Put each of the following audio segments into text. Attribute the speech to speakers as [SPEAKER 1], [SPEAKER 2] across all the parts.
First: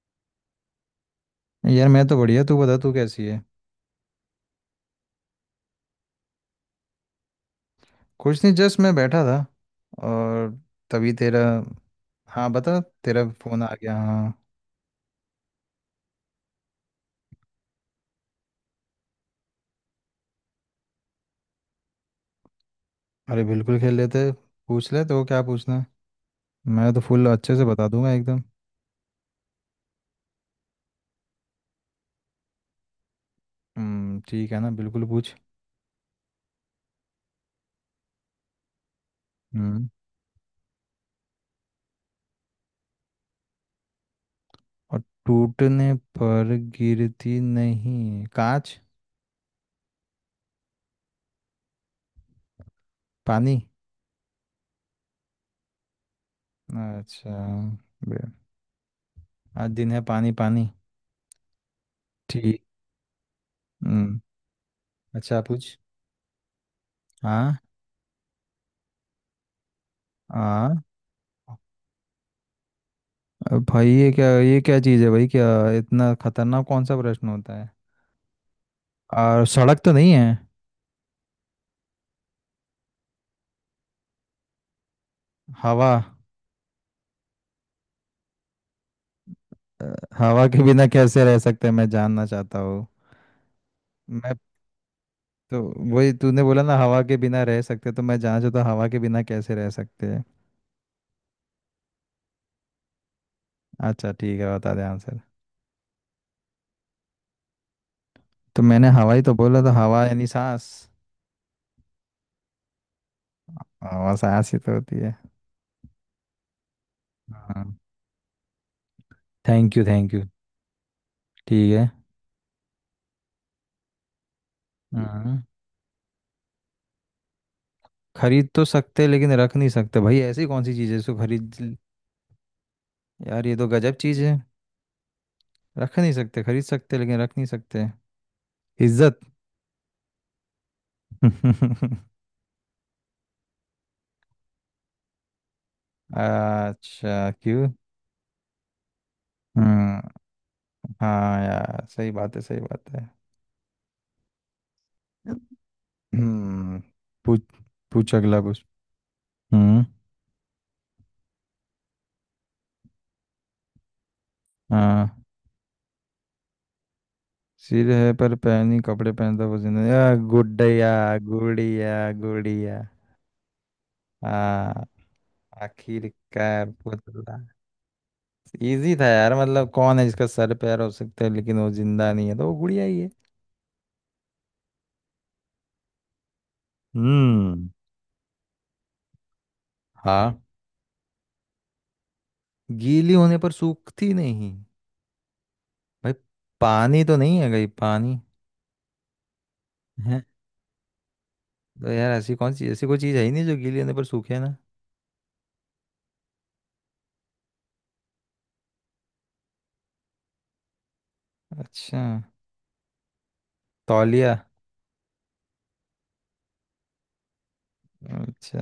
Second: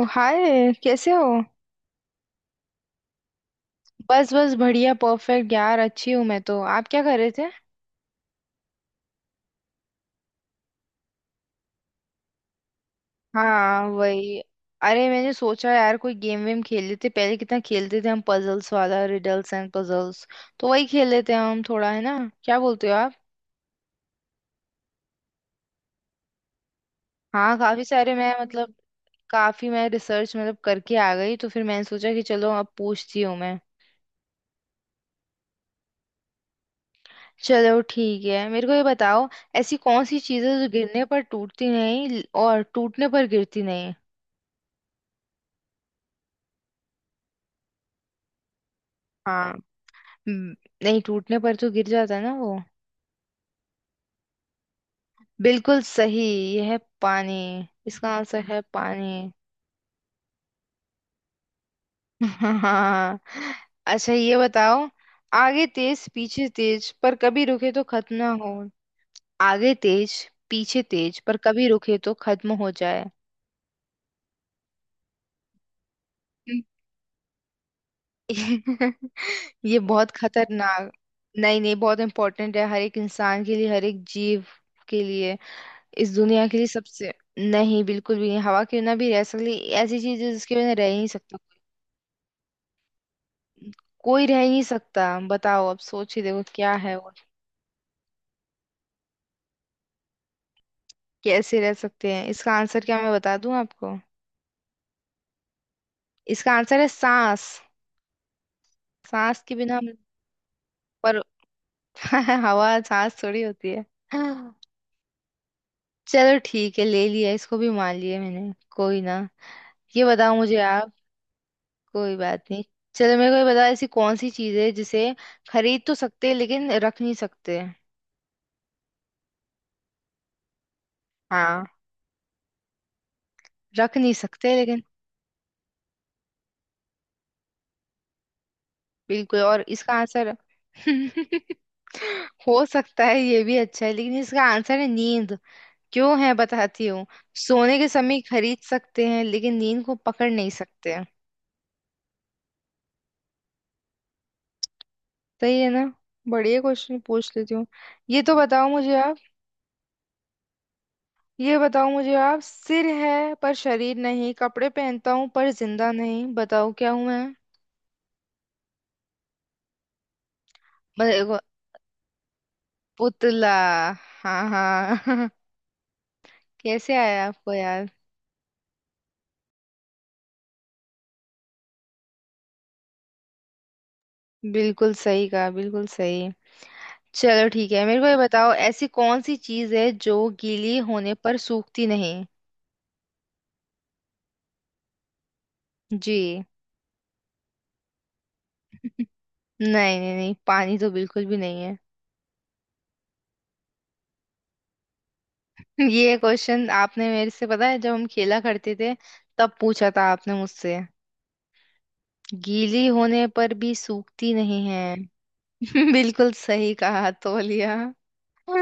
[SPEAKER 1] ओ, hi कैसे हो।
[SPEAKER 2] यार मैं तो बढ़िया। तू बता, तू कैसी है?
[SPEAKER 1] बस बस बढ़िया परफेक्ट यार, अच्छी हूँ मैं तो। आप क्या कर रहे थे?
[SPEAKER 2] कुछ नहीं, जस्ट मैं बैठा था और तभी तेरा, हाँ बता, तेरा फोन आ
[SPEAKER 1] हाँ
[SPEAKER 2] गया।
[SPEAKER 1] वही।
[SPEAKER 2] हाँ,
[SPEAKER 1] अरे मैंने सोचा यार कोई गेम वेम खेल लेते, पहले कितना खेलते थे हम, पजल्स वाला, रिडल्स एंड पजल्स। तो वही खेल लेते हैं हम थोड़ा, है ना? क्या बोलते हो आप?
[SPEAKER 2] अरे बिल्कुल खेल लेते। पूछ ले तो, क्या पूछना है? मैं तो फुल अच्छे
[SPEAKER 1] हाँ
[SPEAKER 2] से
[SPEAKER 1] काफी
[SPEAKER 2] बता दूंगा
[SPEAKER 1] सारे, मैं
[SPEAKER 2] एकदम।
[SPEAKER 1] मतलब काफी मैं रिसर्च मतलब करके आ गई, तो फिर मैंने सोचा कि चलो अब पूछती हूँ मैं।
[SPEAKER 2] हम्म, ठीक है ना, बिल्कुल पूछ।
[SPEAKER 1] चलो ठीक है, मेरे को ये बताओ। ऐसी
[SPEAKER 2] हम्म,
[SPEAKER 1] कौन सी चीज़ है जो गिरने पर टूटती नहीं और टूटने पर गिरती नहीं?
[SPEAKER 2] और टूटने पर गिरती नहीं, कांच।
[SPEAKER 1] हाँ। हम्म, नहीं, टूटने पर तो गिर जाता है ना वो।
[SPEAKER 2] पानी।
[SPEAKER 1] बिल्कुल सही। यह है
[SPEAKER 2] अच्छा।
[SPEAKER 1] पानी। इसका
[SPEAKER 2] बे-
[SPEAKER 1] आंसर है पानी।
[SPEAKER 2] आज दिन है पानी पानी। ठीक।
[SPEAKER 1] हाँ। अच्छा
[SPEAKER 2] हम्म।
[SPEAKER 1] ये बताओ।
[SPEAKER 2] अच्छा
[SPEAKER 1] आगे
[SPEAKER 2] पूछ।
[SPEAKER 1] तेज पीछे तेज पर कभी
[SPEAKER 2] हाँ।
[SPEAKER 1] रुके तो खत्म ना हो। आगे तेज
[SPEAKER 2] हाँ,
[SPEAKER 1] पीछे तेज पर कभी रुके तो खत्म हो जाए।
[SPEAKER 2] अब भाई ये क्या, ये क्या चीज़ है भाई, क्या इतना
[SPEAKER 1] हम्म।
[SPEAKER 2] खतरनाक कौन सा प्रश्न होता है? और
[SPEAKER 1] ये
[SPEAKER 2] सड़क तो नहीं
[SPEAKER 1] बहुत
[SPEAKER 2] है।
[SPEAKER 1] खतरनाक। नहीं नहीं, बहुत इंपॉर्टेंट है हर एक इंसान के लिए, हर एक जीव के लिए,
[SPEAKER 2] हवा।
[SPEAKER 1] इस दुनिया के लिए, सबसे। नहीं, बिल्कुल भी नहीं, हवा के बिना भी रह सकती।
[SPEAKER 2] अ,
[SPEAKER 1] ऐसी चीज है
[SPEAKER 2] हवा
[SPEAKER 1] जिसके
[SPEAKER 2] के
[SPEAKER 1] बिना
[SPEAKER 2] बिना
[SPEAKER 1] रह ही नहीं
[SPEAKER 2] कैसे
[SPEAKER 1] सकता।
[SPEAKER 2] रह सकते हैं, मैं जानना चाहता हूँ।
[SPEAKER 1] कोई
[SPEAKER 2] मैं
[SPEAKER 1] रह ही नहीं सकता।
[SPEAKER 2] तो
[SPEAKER 1] बताओ, अब
[SPEAKER 2] वही
[SPEAKER 1] सोच ही
[SPEAKER 2] तूने
[SPEAKER 1] देखो
[SPEAKER 2] बोला
[SPEAKER 1] क्या
[SPEAKER 2] ना,
[SPEAKER 1] है
[SPEAKER 2] हवा
[SPEAKER 1] वो।
[SPEAKER 2] के बिना रह सकते, तो मैं जानना चाहता हूँ हवा के बिना कैसे रह सकते हैं।
[SPEAKER 1] कैसे रह सकते हैं इसका आंसर, क्या मैं बता दूं आपको?
[SPEAKER 2] अच्छा ठीक है, बता दे आंसर।
[SPEAKER 1] इसका आंसर है सांस।
[SPEAKER 2] तो मैंने हवा ही तो
[SPEAKER 1] सांस के
[SPEAKER 2] बोला, तो
[SPEAKER 1] बिना हम,
[SPEAKER 2] हवा यानी सांस।
[SPEAKER 1] पर हवा सांस थोड़ी होती है।
[SPEAKER 2] हवा सांस ही तो होती है।
[SPEAKER 1] चलो ठीक है, ले लिया इसको
[SPEAKER 2] हाँ,
[SPEAKER 1] भी, मान लिया मैंने, कोई ना।
[SPEAKER 2] थैंक यू
[SPEAKER 1] ये
[SPEAKER 2] थैंक यू।
[SPEAKER 1] बताओ मुझे आप।
[SPEAKER 2] ठीक है।
[SPEAKER 1] कोई बात नहीं। चलो मेरे को ये बताओ। ऐसी कौन सी चीज है जिसे
[SPEAKER 2] हाँ,
[SPEAKER 1] खरीद तो सकते हैं लेकिन रख नहीं सकते?
[SPEAKER 2] खरीद तो सकते लेकिन रख नहीं सकते, भाई ऐसी कौन सी चीज़ है, इसको
[SPEAKER 1] हाँ।
[SPEAKER 2] खरीद। यार ये तो गजब
[SPEAKER 1] रख नहीं
[SPEAKER 2] चीज है।
[SPEAKER 1] सकते, लेकिन
[SPEAKER 2] रख नहीं सकते, खरीद सकते लेकिन रख नहीं सकते। इज्जत।
[SPEAKER 1] बिल्कुल। और इसका आंसर। हो सकता है ये भी अच्छा है, लेकिन इसका आंसर है नींद। क्यों है बताती हूँ।
[SPEAKER 2] अच्छा, क्यों?
[SPEAKER 1] सोने के समय खरीद सकते हैं लेकिन नींद को
[SPEAKER 2] हम्म।
[SPEAKER 1] पकड़ नहीं सकते हैं।
[SPEAKER 2] हाँ यार, सही बात है, सही बात है।
[SPEAKER 1] सही है ना? बढ़िया
[SPEAKER 2] हम्म।
[SPEAKER 1] क्वेश्चन पूछ
[SPEAKER 2] पूछ,
[SPEAKER 1] लेती हूँ।
[SPEAKER 2] पूछ
[SPEAKER 1] ये तो
[SPEAKER 2] अगला कुछ।
[SPEAKER 1] बताओ मुझे आप।
[SPEAKER 2] हम्म।
[SPEAKER 1] ये बताओ मुझे आप, सिर है पर शरीर नहीं, कपड़े पहनता
[SPEAKER 2] हाँ,
[SPEAKER 1] हूँ पर जिंदा नहीं, बताओ क्या हूँ मैं?
[SPEAKER 2] सिर है पर पहनी कपड़े पहनता वो जिंदा, या गुड्डया,
[SPEAKER 1] मतलब एगो-
[SPEAKER 2] गुड़िया गुड़िया।
[SPEAKER 1] पुतला। हाँ
[SPEAKER 2] हाँ,
[SPEAKER 1] हाँ।
[SPEAKER 2] आखिरकार
[SPEAKER 1] कैसे आया
[SPEAKER 2] पुतला।
[SPEAKER 1] आपको याद?
[SPEAKER 2] इजी था यार, मतलब कौन है जिसका सर पैर हो सकता है लेकिन वो जिंदा नहीं है, तो वो गुड़िया ही है।
[SPEAKER 1] बिल्कुल सही कहा, बिल्कुल सही। चलो
[SPEAKER 2] हम्म।
[SPEAKER 1] ठीक है, मेरे को ये बताओ। ऐसी कौन सी चीज है जो
[SPEAKER 2] हाँ,
[SPEAKER 1] गीली होने पर सूखती नहीं?
[SPEAKER 2] गीली होने पर सूखती नहीं। भाई,
[SPEAKER 1] जी।
[SPEAKER 2] पानी तो नहीं है कहीं, पानी
[SPEAKER 1] नहीं नहीं
[SPEAKER 2] है?
[SPEAKER 1] नहीं, पानी तो बिल्कुल भी नहीं है।
[SPEAKER 2] तो यार, ऐसी कौन सी ऐसी कोई चीज़ है ही नहीं जो गीली होने पर सूखे ना।
[SPEAKER 1] ये क्वेश्चन आपने मेरे से, पता है जब हम खेला करते थे तब पूछा था आपने मुझसे।
[SPEAKER 2] अच्छा,
[SPEAKER 1] गीली होने पर भी
[SPEAKER 2] तौलिया।
[SPEAKER 1] सूखती नहीं है। बिल्कुल सही कहा, तौलिया।
[SPEAKER 2] अच्छा,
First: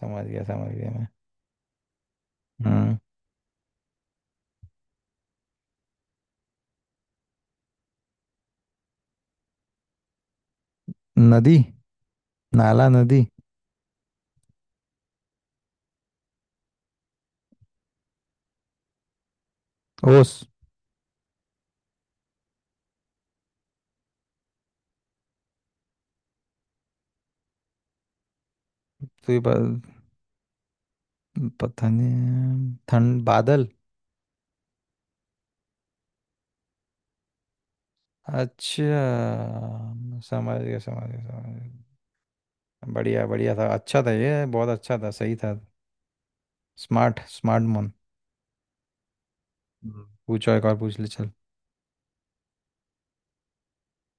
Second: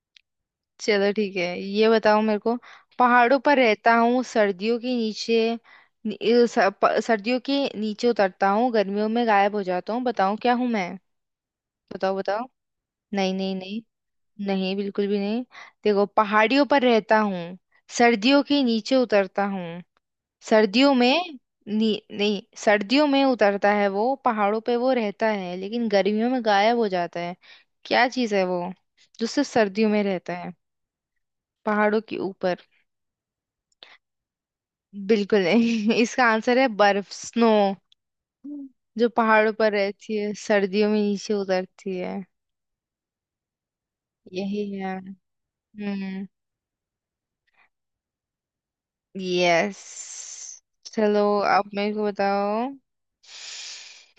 [SPEAKER 2] समझ गया मैं।
[SPEAKER 1] चलो ठीक है, ये बताओ मेरे को।
[SPEAKER 2] हम्म।
[SPEAKER 1] पहाड़ों पर रहता हूँ सर्दियों के नीचे। नि- अ, स- प- सर्दियों के नीचे उतरता हूँ, गर्मियों में गायब हो जाता हूँ, बताओ क्या हूँ मैं?
[SPEAKER 2] नदी,
[SPEAKER 1] बताओ बताओ।
[SPEAKER 2] नाला नदी।
[SPEAKER 1] नहीं नहीं नहीं। नहीं बिल्कुल भी नहीं। देखो, पहाड़ियों पर रहता हूँ, सर्दियों के नीचे उतरता हूँ,
[SPEAKER 2] ओस।
[SPEAKER 1] सर्दियों में। नहीं, सर्दियों में उतरता है वो, पहाड़ों पे वो रहता है, लेकिन गर्मियों में गायब हो जाता है। क्या चीज़ है वो जो
[SPEAKER 2] तो ये
[SPEAKER 1] सिर्फ
[SPEAKER 2] प-
[SPEAKER 1] सर्दियों में रहता है,
[SPEAKER 2] पता
[SPEAKER 1] पहाड़ों के ऊपर?
[SPEAKER 2] नहीं, ठंड, बादल।
[SPEAKER 1] बिल्कुल नहीं। इसका आंसर है बर्फ, स्नो।
[SPEAKER 2] अच्छा,
[SPEAKER 1] जो पहाड़ों पर
[SPEAKER 2] समझ
[SPEAKER 1] रहती है,
[SPEAKER 2] गया
[SPEAKER 1] सर्दियों में
[SPEAKER 2] समझ गया
[SPEAKER 1] नीचे
[SPEAKER 2] समझ गया।
[SPEAKER 1] उतरती है।
[SPEAKER 2] बढ़िया, बढ़िया था, अच्छा था, ये
[SPEAKER 1] यही
[SPEAKER 2] बहुत
[SPEAKER 1] है।
[SPEAKER 2] अच्छा था, सही था।
[SPEAKER 1] हम्म।
[SPEAKER 2] Smart smart man.
[SPEAKER 1] यस।
[SPEAKER 2] पूछो एक और, पूछ ले
[SPEAKER 1] चलो
[SPEAKER 2] चल।
[SPEAKER 1] अब मेरे को बताओ।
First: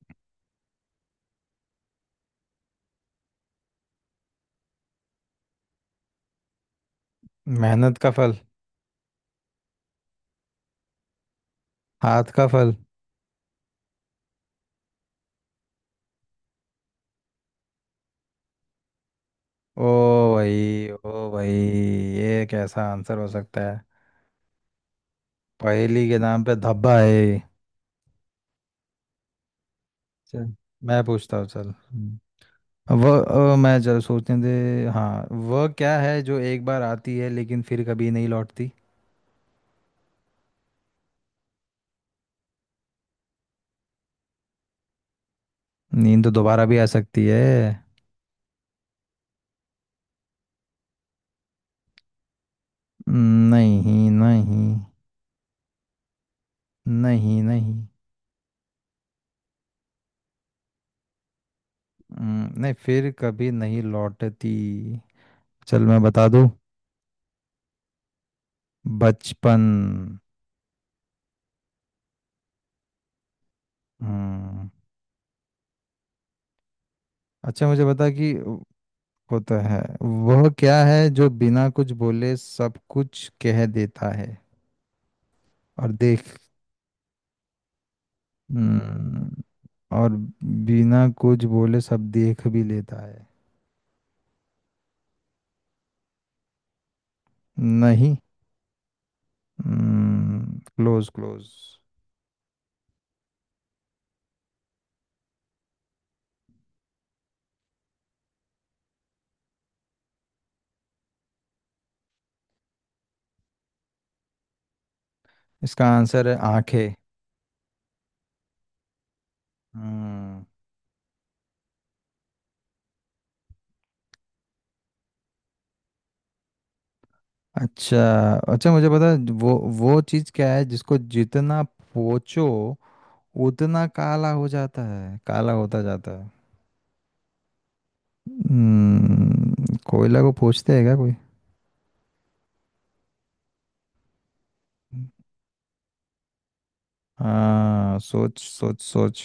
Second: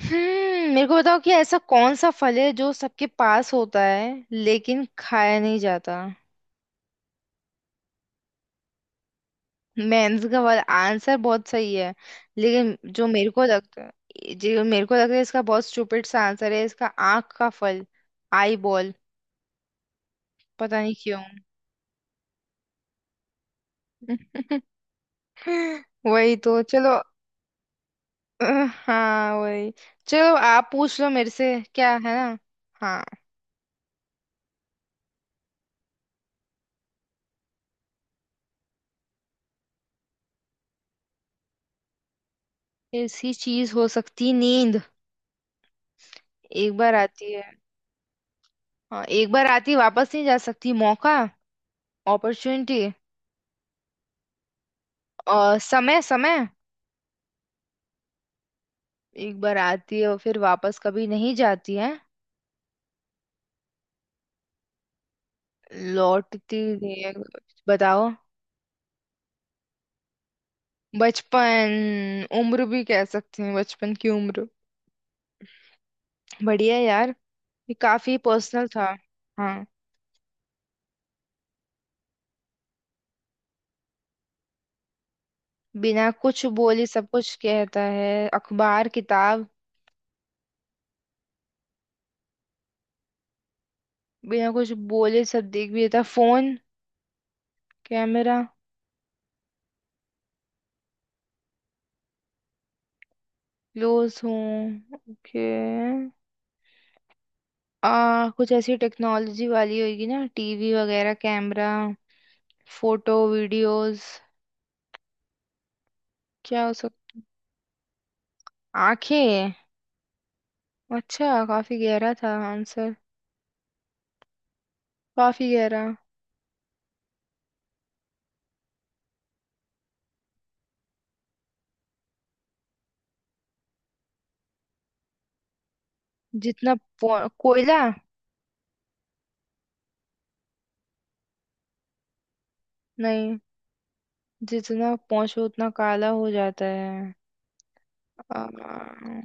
[SPEAKER 1] हम्म, मेरे को बताओ कि ऐसा कौन सा फल है जो सबके पास होता है लेकिन खाया नहीं जाता?
[SPEAKER 2] मेहनत का फल।
[SPEAKER 1] मैं का वाला आंसर बहुत सही है,
[SPEAKER 2] हाथ का फल।
[SPEAKER 1] लेकिन जो मेरे को लगता, जो मेरे को लगता है इसका बहुत स्टूपिड सा आंसर है। इसका आंख का फल, आई बॉल।
[SPEAKER 2] ओ
[SPEAKER 1] पता
[SPEAKER 2] भाई,
[SPEAKER 1] नहीं क्यों।
[SPEAKER 2] ओ भाई, ये कैसा आंसर हो सकता है? पहेली के
[SPEAKER 1] वही
[SPEAKER 2] नाम पे
[SPEAKER 1] तो,
[SPEAKER 2] धब्बा
[SPEAKER 1] चलो।
[SPEAKER 2] है ये।
[SPEAKER 1] अ, हाँ वही। चलो
[SPEAKER 2] चल
[SPEAKER 1] आप पूछ
[SPEAKER 2] मैं
[SPEAKER 1] लो मेरे
[SPEAKER 2] पूछता हूँ,
[SPEAKER 1] से,
[SPEAKER 2] चल।
[SPEAKER 1] क्या है ना? हाँ।
[SPEAKER 2] वह मैं, चल सोचने दे। हाँ, वह क्या है जो एक बार आती है लेकिन फिर कभी नहीं लौटती?
[SPEAKER 1] ऐसी चीज हो सकती, नींद।
[SPEAKER 2] नींद तो दोबारा भी
[SPEAKER 1] एक
[SPEAKER 2] आ
[SPEAKER 1] बार
[SPEAKER 2] सकती
[SPEAKER 1] आती
[SPEAKER 2] है।
[SPEAKER 1] है? हाँ, एक बार आती वापस नहीं जा सकती, मौका, अपॉर्चुनिटी।
[SPEAKER 2] नहीं नहीं।
[SPEAKER 1] और समय समय,
[SPEAKER 2] नहीं नहीं।
[SPEAKER 1] एक बार आती है और फिर वापस कभी नहीं जाती है।
[SPEAKER 2] नहीं, फिर कभी नहीं लौटती। चल मैं बता दूँ,
[SPEAKER 1] लौटती नहीं है। बताओ।
[SPEAKER 2] बचपन।
[SPEAKER 1] बचपन? उम्र भी कह सकते हैं, बचपन की उम्र।
[SPEAKER 2] हम्म।
[SPEAKER 1] बढ़िया यार।
[SPEAKER 2] अच्छा
[SPEAKER 1] ये
[SPEAKER 2] मुझे बता
[SPEAKER 1] काफी
[SPEAKER 2] कि
[SPEAKER 1] पर्सनल था।
[SPEAKER 2] होता
[SPEAKER 1] हाँ।
[SPEAKER 2] है, वह क्या है जो बिना कुछ बोले सब कुछ कह देता है और
[SPEAKER 1] बिना
[SPEAKER 2] देख,
[SPEAKER 1] कुछ बोले सब कुछ कहता है, अखबार,
[SPEAKER 2] हम्म,
[SPEAKER 1] किताब।
[SPEAKER 2] और बिना कुछ बोले सब देख भी लेता है?
[SPEAKER 1] बिना कुछ बोले सब देख भी देता, फोन,
[SPEAKER 2] नहीं।
[SPEAKER 1] कैमरा।
[SPEAKER 2] Close close.
[SPEAKER 1] क्लोज हूँ, ओके। आ कुछ ऐसी टेक्नोलॉजी वाली होगी ना, टीवी वगैरह, कैमरा, फोटो, वीडियोस।
[SPEAKER 2] इसका आंसर है
[SPEAKER 1] क्या हो
[SPEAKER 2] आंखें।
[SPEAKER 1] सकता? आंखें।
[SPEAKER 2] हम्म।
[SPEAKER 1] अच्छा, काफी गहरा था आंसर, काफी गहरा।
[SPEAKER 2] अच्छा। अच्छा मुझे पता है, वो चीज़ क्या है जिसको जितना पोंछो उतना काला हो जाता है, काला होता जाता है।
[SPEAKER 1] जितना कोयला?
[SPEAKER 2] हम्म, कोयला को पूछते हैं क्या कोई?
[SPEAKER 1] नहीं, जितना पहुंचो उतना काला हो जाता है।
[SPEAKER 2] हाँ सोच,
[SPEAKER 1] आ,
[SPEAKER 2] सोच सोच।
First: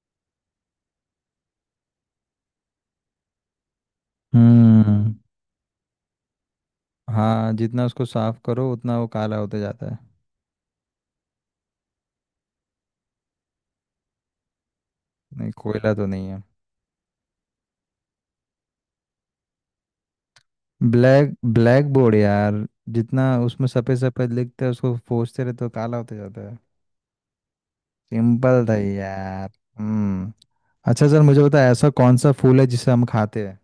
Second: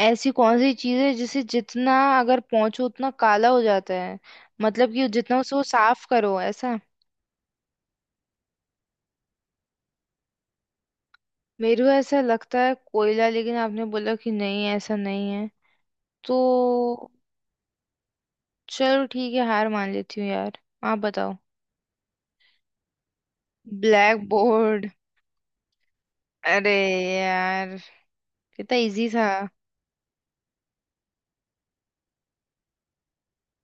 [SPEAKER 1] ऐसी कौन सी चीज है जिसे जितना अगर पहुंचो उतना काला हो जाता है? मतलब कि
[SPEAKER 2] हम्म।
[SPEAKER 1] जितना उसे वो साफ करो, ऐसा?
[SPEAKER 2] हाँ, जितना उसको साफ करो उतना वो काला होता जाता है।
[SPEAKER 1] मेरे को ऐसा लगता है कोयला, लेकिन आपने बोला कि नहीं, ऐसा नहीं है।
[SPEAKER 2] नहीं, कोयला तो नहीं है।
[SPEAKER 1] तो चलो ठीक है, हार मान लेती हूँ यार। आप
[SPEAKER 2] ब्लैक
[SPEAKER 1] बताओ।
[SPEAKER 2] ब्लैक बोर्ड यार, जितना उसमें सफेद
[SPEAKER 1] ब्लैक
[SPEAKER 2] सफेद लिखते हैं,
[SPEAKER 1] बोर्ड,
[SPEAKER 2] उसको पोंछते रहे तो काला होता जाता है।
[SPEAKER 1] अरे यार,
[SPEAKER 2] सिंपल था
[SPEAKER 1] कितना
[SPEAKER 2] ये
[SPEAKER 1] इजी था!
[SPEAKER 2] यार। हम्म। अच्छा सर, मुझे बताया ऐसा कौन सा फूल है जिसे हम खाते हैं?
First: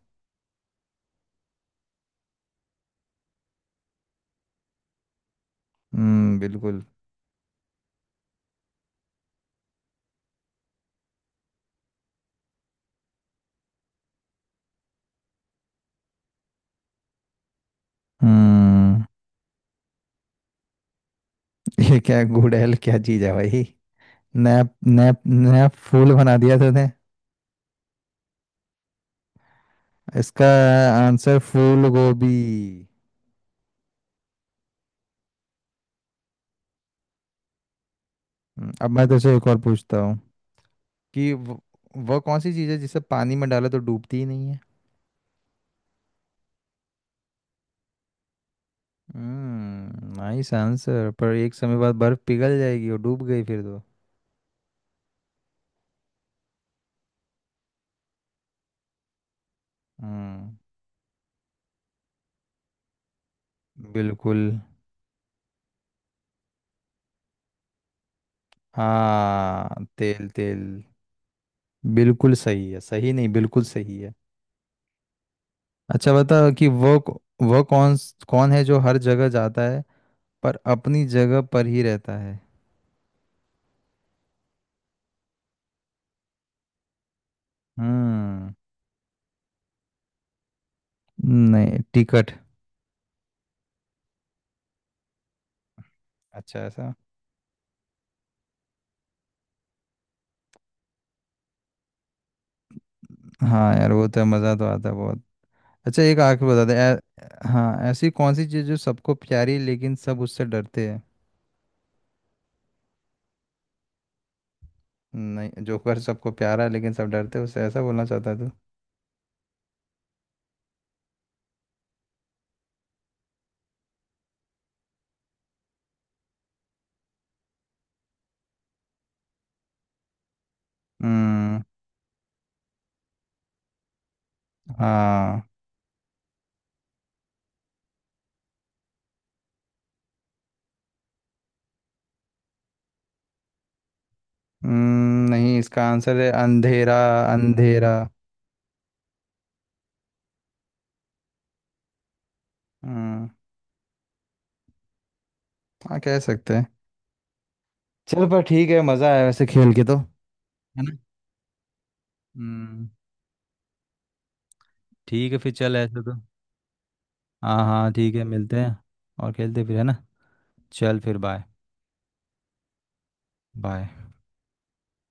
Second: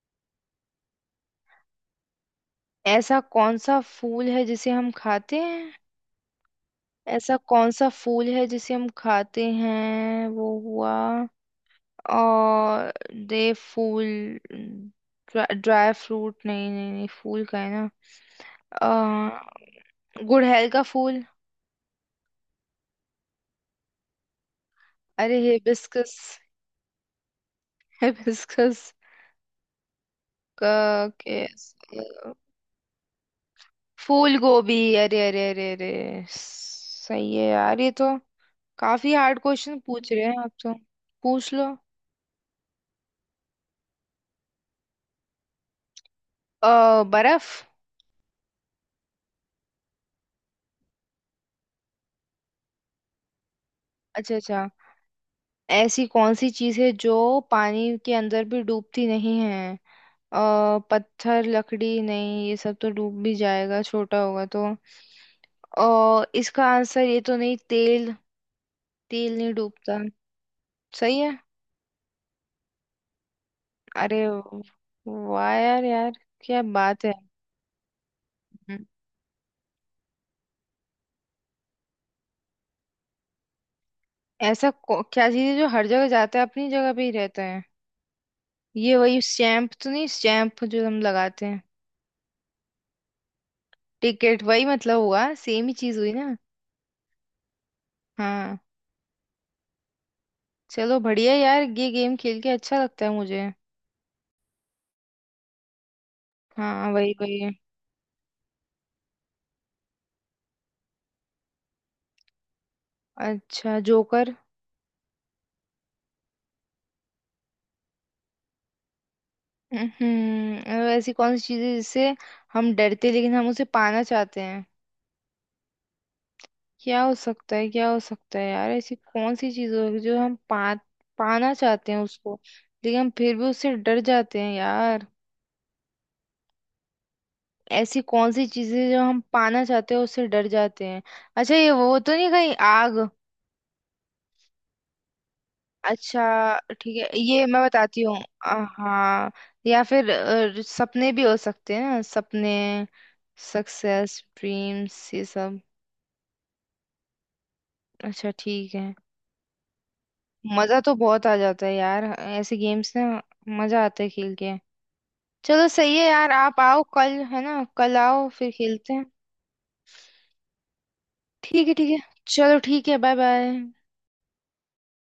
[SPEAKER 1] ऐसा कौन सा फूल है जिसे हम खाते हैं?
[SPEAKER 2] हम्म, बिल्कुल।
[SPEAKER 1] ऐसा कौन सा फूल है जिसे हम खाते हैं, वो हुआ। और दे फूल, ड्राई फ्रूट नहीं नहीं नहीं, फूल का है
[SPEAKER 2] हम्म।
[SPEAKER 1] ना? अ, गुड़हल का फूल,
[SPEAKER 2] ये क्या गुड़हल, क्या चीज है भाई? नया नया
[SPEAKER 1] अरे
[SPEAKER 2] नया फूल
[SPEAKER 1] हिबिस्कस,
[SPEAKER 2] बना दिया तूने।
[SPEAKER 1] हिबिस्कस
[SPEAKER 2] इसका
[SPEAKER 1] का
[SPEAKER 2] आंसर
[SPEAKER 1] के
[SPEAKER 2] फूल गोभी।
[SPEAKER 1] फूल गोभी। अरे अरे अरे अरे सही है यार, ये तो।
[SPEAKER 2] अब मैं
[SPEAKER 1] काफी
[SPEAKER 2] तुझसे
[SPEAKER 1] हार्ड
[SPEAKER 2] एक और
[SPEAKER 1] क्वेश्चन
[SPEAKER 2] पूछता
[SPEAKER 1] पूछ
[SPEAKER 2] हूँ
[SPEAKER 1] रहे हैं आप तो।
[SPEAKER 2] कि
[SPEAKER 1] पूछ लो।
[SPEAKER 2] वो कौन सी चीज़ है जिसे पानी में डाला तो डूबती ही नहीं है?
[SPEAKER 1] बर्फ।
[SPEAKER 2] हम्म, नाइस आंसर, पर एक समय बाद बर्फ पिघल जाएगी और डूब गई फिर तो।
[SPEAKER 1] अच्छा अच्छा। ऐसी कौन सी चीज है जो पानी के अंदर भी डूबती नहीं है?
[SPEAKER 2] हम्म।
[SPEAKER 1] पत्थर, लकड़ी नहीं, ये सब तो डूब भी जाएगा, छोटा
[SPEAKER 2] बिल्कुल।
[SPEAKER 1] होगा तो। इसका आंसर ये तो नहीं, तेल। तेल नहीं
[SPEAKER 2] हाँ,
[SPEAKER 1] डूबता,
[SPEAKER 2] तेल तेल।
[SPEAKER 1] सही है।
[SPEAKER 2] बिल्कुल सही है, सही नहीं बिल्कुल सही है।
[SPEAKER 1] अरे वाह यार यार,
[SPEAKER 2] अच्छा बता
[SPEAKER 1] क्या
[SPEAKER 2] कि वो
[SPEAKER 1] बात है!
[SPEAKER 2] वो कौन, कौन है जो
[SPEAKER 1] हम्म,
[SPEAKER 2] हर जगह जाता है पर अपनी जगह पर ही रहता है?
[SPEAKER 1] क्या चीज है जो हर जगह जाता है, अपनी जगह पे ही रहता है?
[SPEAKER 2] हम्म।
[SPEAKER 1] ये वही स्टैम्प तो नहीं, स्टैम्प जो हम लगाते हैं?
[SPEAKER 2] नहीं, टिकट।
[SPEAKER 1] टिकट वही मतलब, हुआ सेम ही चीज हुई ना?
[SPEAKER 2] अच्छा ऐसा।
[SPEAKER 1] हाँ। चलो बढ़िया यार, ये गेम खेल के अच्छा लगता है मुझे।
[SPEAKER 2] हाँ यार, वो तो मज़ा तो आता है बहुत। अच्छा, एक आखिरी बता दे।
[SPEAKER 1] हाँ वही वही।
[SPEAKER 2] हाँ, ऐसी कौन सी चीज़ जो सबको प्यारी है, लेकिन सब उससे डरते हैं?
[SPEAKER 1] अच्छा जोकर।
[SPEAKER 2] नहीं, जोकर सबको प्यारा है लेकिन सब डरते हैं उससे, ऐसा बोलना चाहता है तू?
[SPEAKER 1] हम्म। ऐसी कौन सी चीज है जिससे हम डरते, लेकिन हम उसे पाना चाहते हैं? क्या हो सकता है? क्या हो सकता है यार, ऐसी कौन सी चीज होगी जो हम पा पाना
[SPEAKER 2] हम्म।
[SPEAKER 1] चाहते हैं उसको, लेकिन हम फिर भी उससे डर जाते हैं यार?
[SPEAKER 2] हाँ।
[SPEAKER 1] ऐसी कौन सी चीजें जो हम पाना चाहते हैं उससे डर जाते हैं? अच्छा ये वो तो नहीं कहीं, आग?
[SPEAKER 2] हम्म, नहीं, इसका आंसर
[SPEAKER 1] अच्छा
[SPEAKER 2] है अंधेरा,
[SPEAKER 1] ठीक है, ये मैं
[SPEAKER 2] अंधेरा।
[SPEAKER 1] बताती हूँ। अ, हाँ। या फिर सपने भी हो सकते हैं ना, सपने,
[SPEAKER 2] हम्म।
[SPEAKER 1] सक्सेस, ड्रीम्स, ये सब।
[SPEAKER 2] हाँ, कह सकते हैं। चल,
[SPEAKER 1] अच्छा
[SPEAKER 2] पर ठीक
[SPEAKER 1] ठीक
[SPEAKER 2] है,
[SPEAKER 1] है।
[SPEAKER 2] मज़ा आया वैसे खेल के, तो है
[SPEAKER 1] मजा तो
[SPEAKER 2] ना।
[SPEAKER 1] बहुत आ जाता है यार, ऐसे
[SPEAKER 2] हम्म,
[SPEAKER 1] गेम्स ना। मजा आता है खेल के।
[SPEAKER 2] ठीक है फिर,
[SPEAKER 1] चलो
[SPEAKER 2] चल
[SPEAKER 1] सही
[SPEAKER 2] ऐसा
[SPEAKER 1] है
[SPEAKER 2] तो।
[SPEAKER 1] यार, आप आओ कल, है ना?
[SPEAKER 2] हाँ हाँ,
[SPEAKER 1] कल
[SPEAKER 2] ठीक है,
[SPEAKER 1] आओ फिर
[SPEAKER 2] मिलते हैं
[SPEAKER 1] खेलते हैं।
[SPEAKER 2] और खेलते हैं फिर, है ना। चल फिर, बाय
[SPEAKER 1] ठीक है, ठीक है। चलो ठीक है, बाय बाय।
[SPEAKER 2] बाय।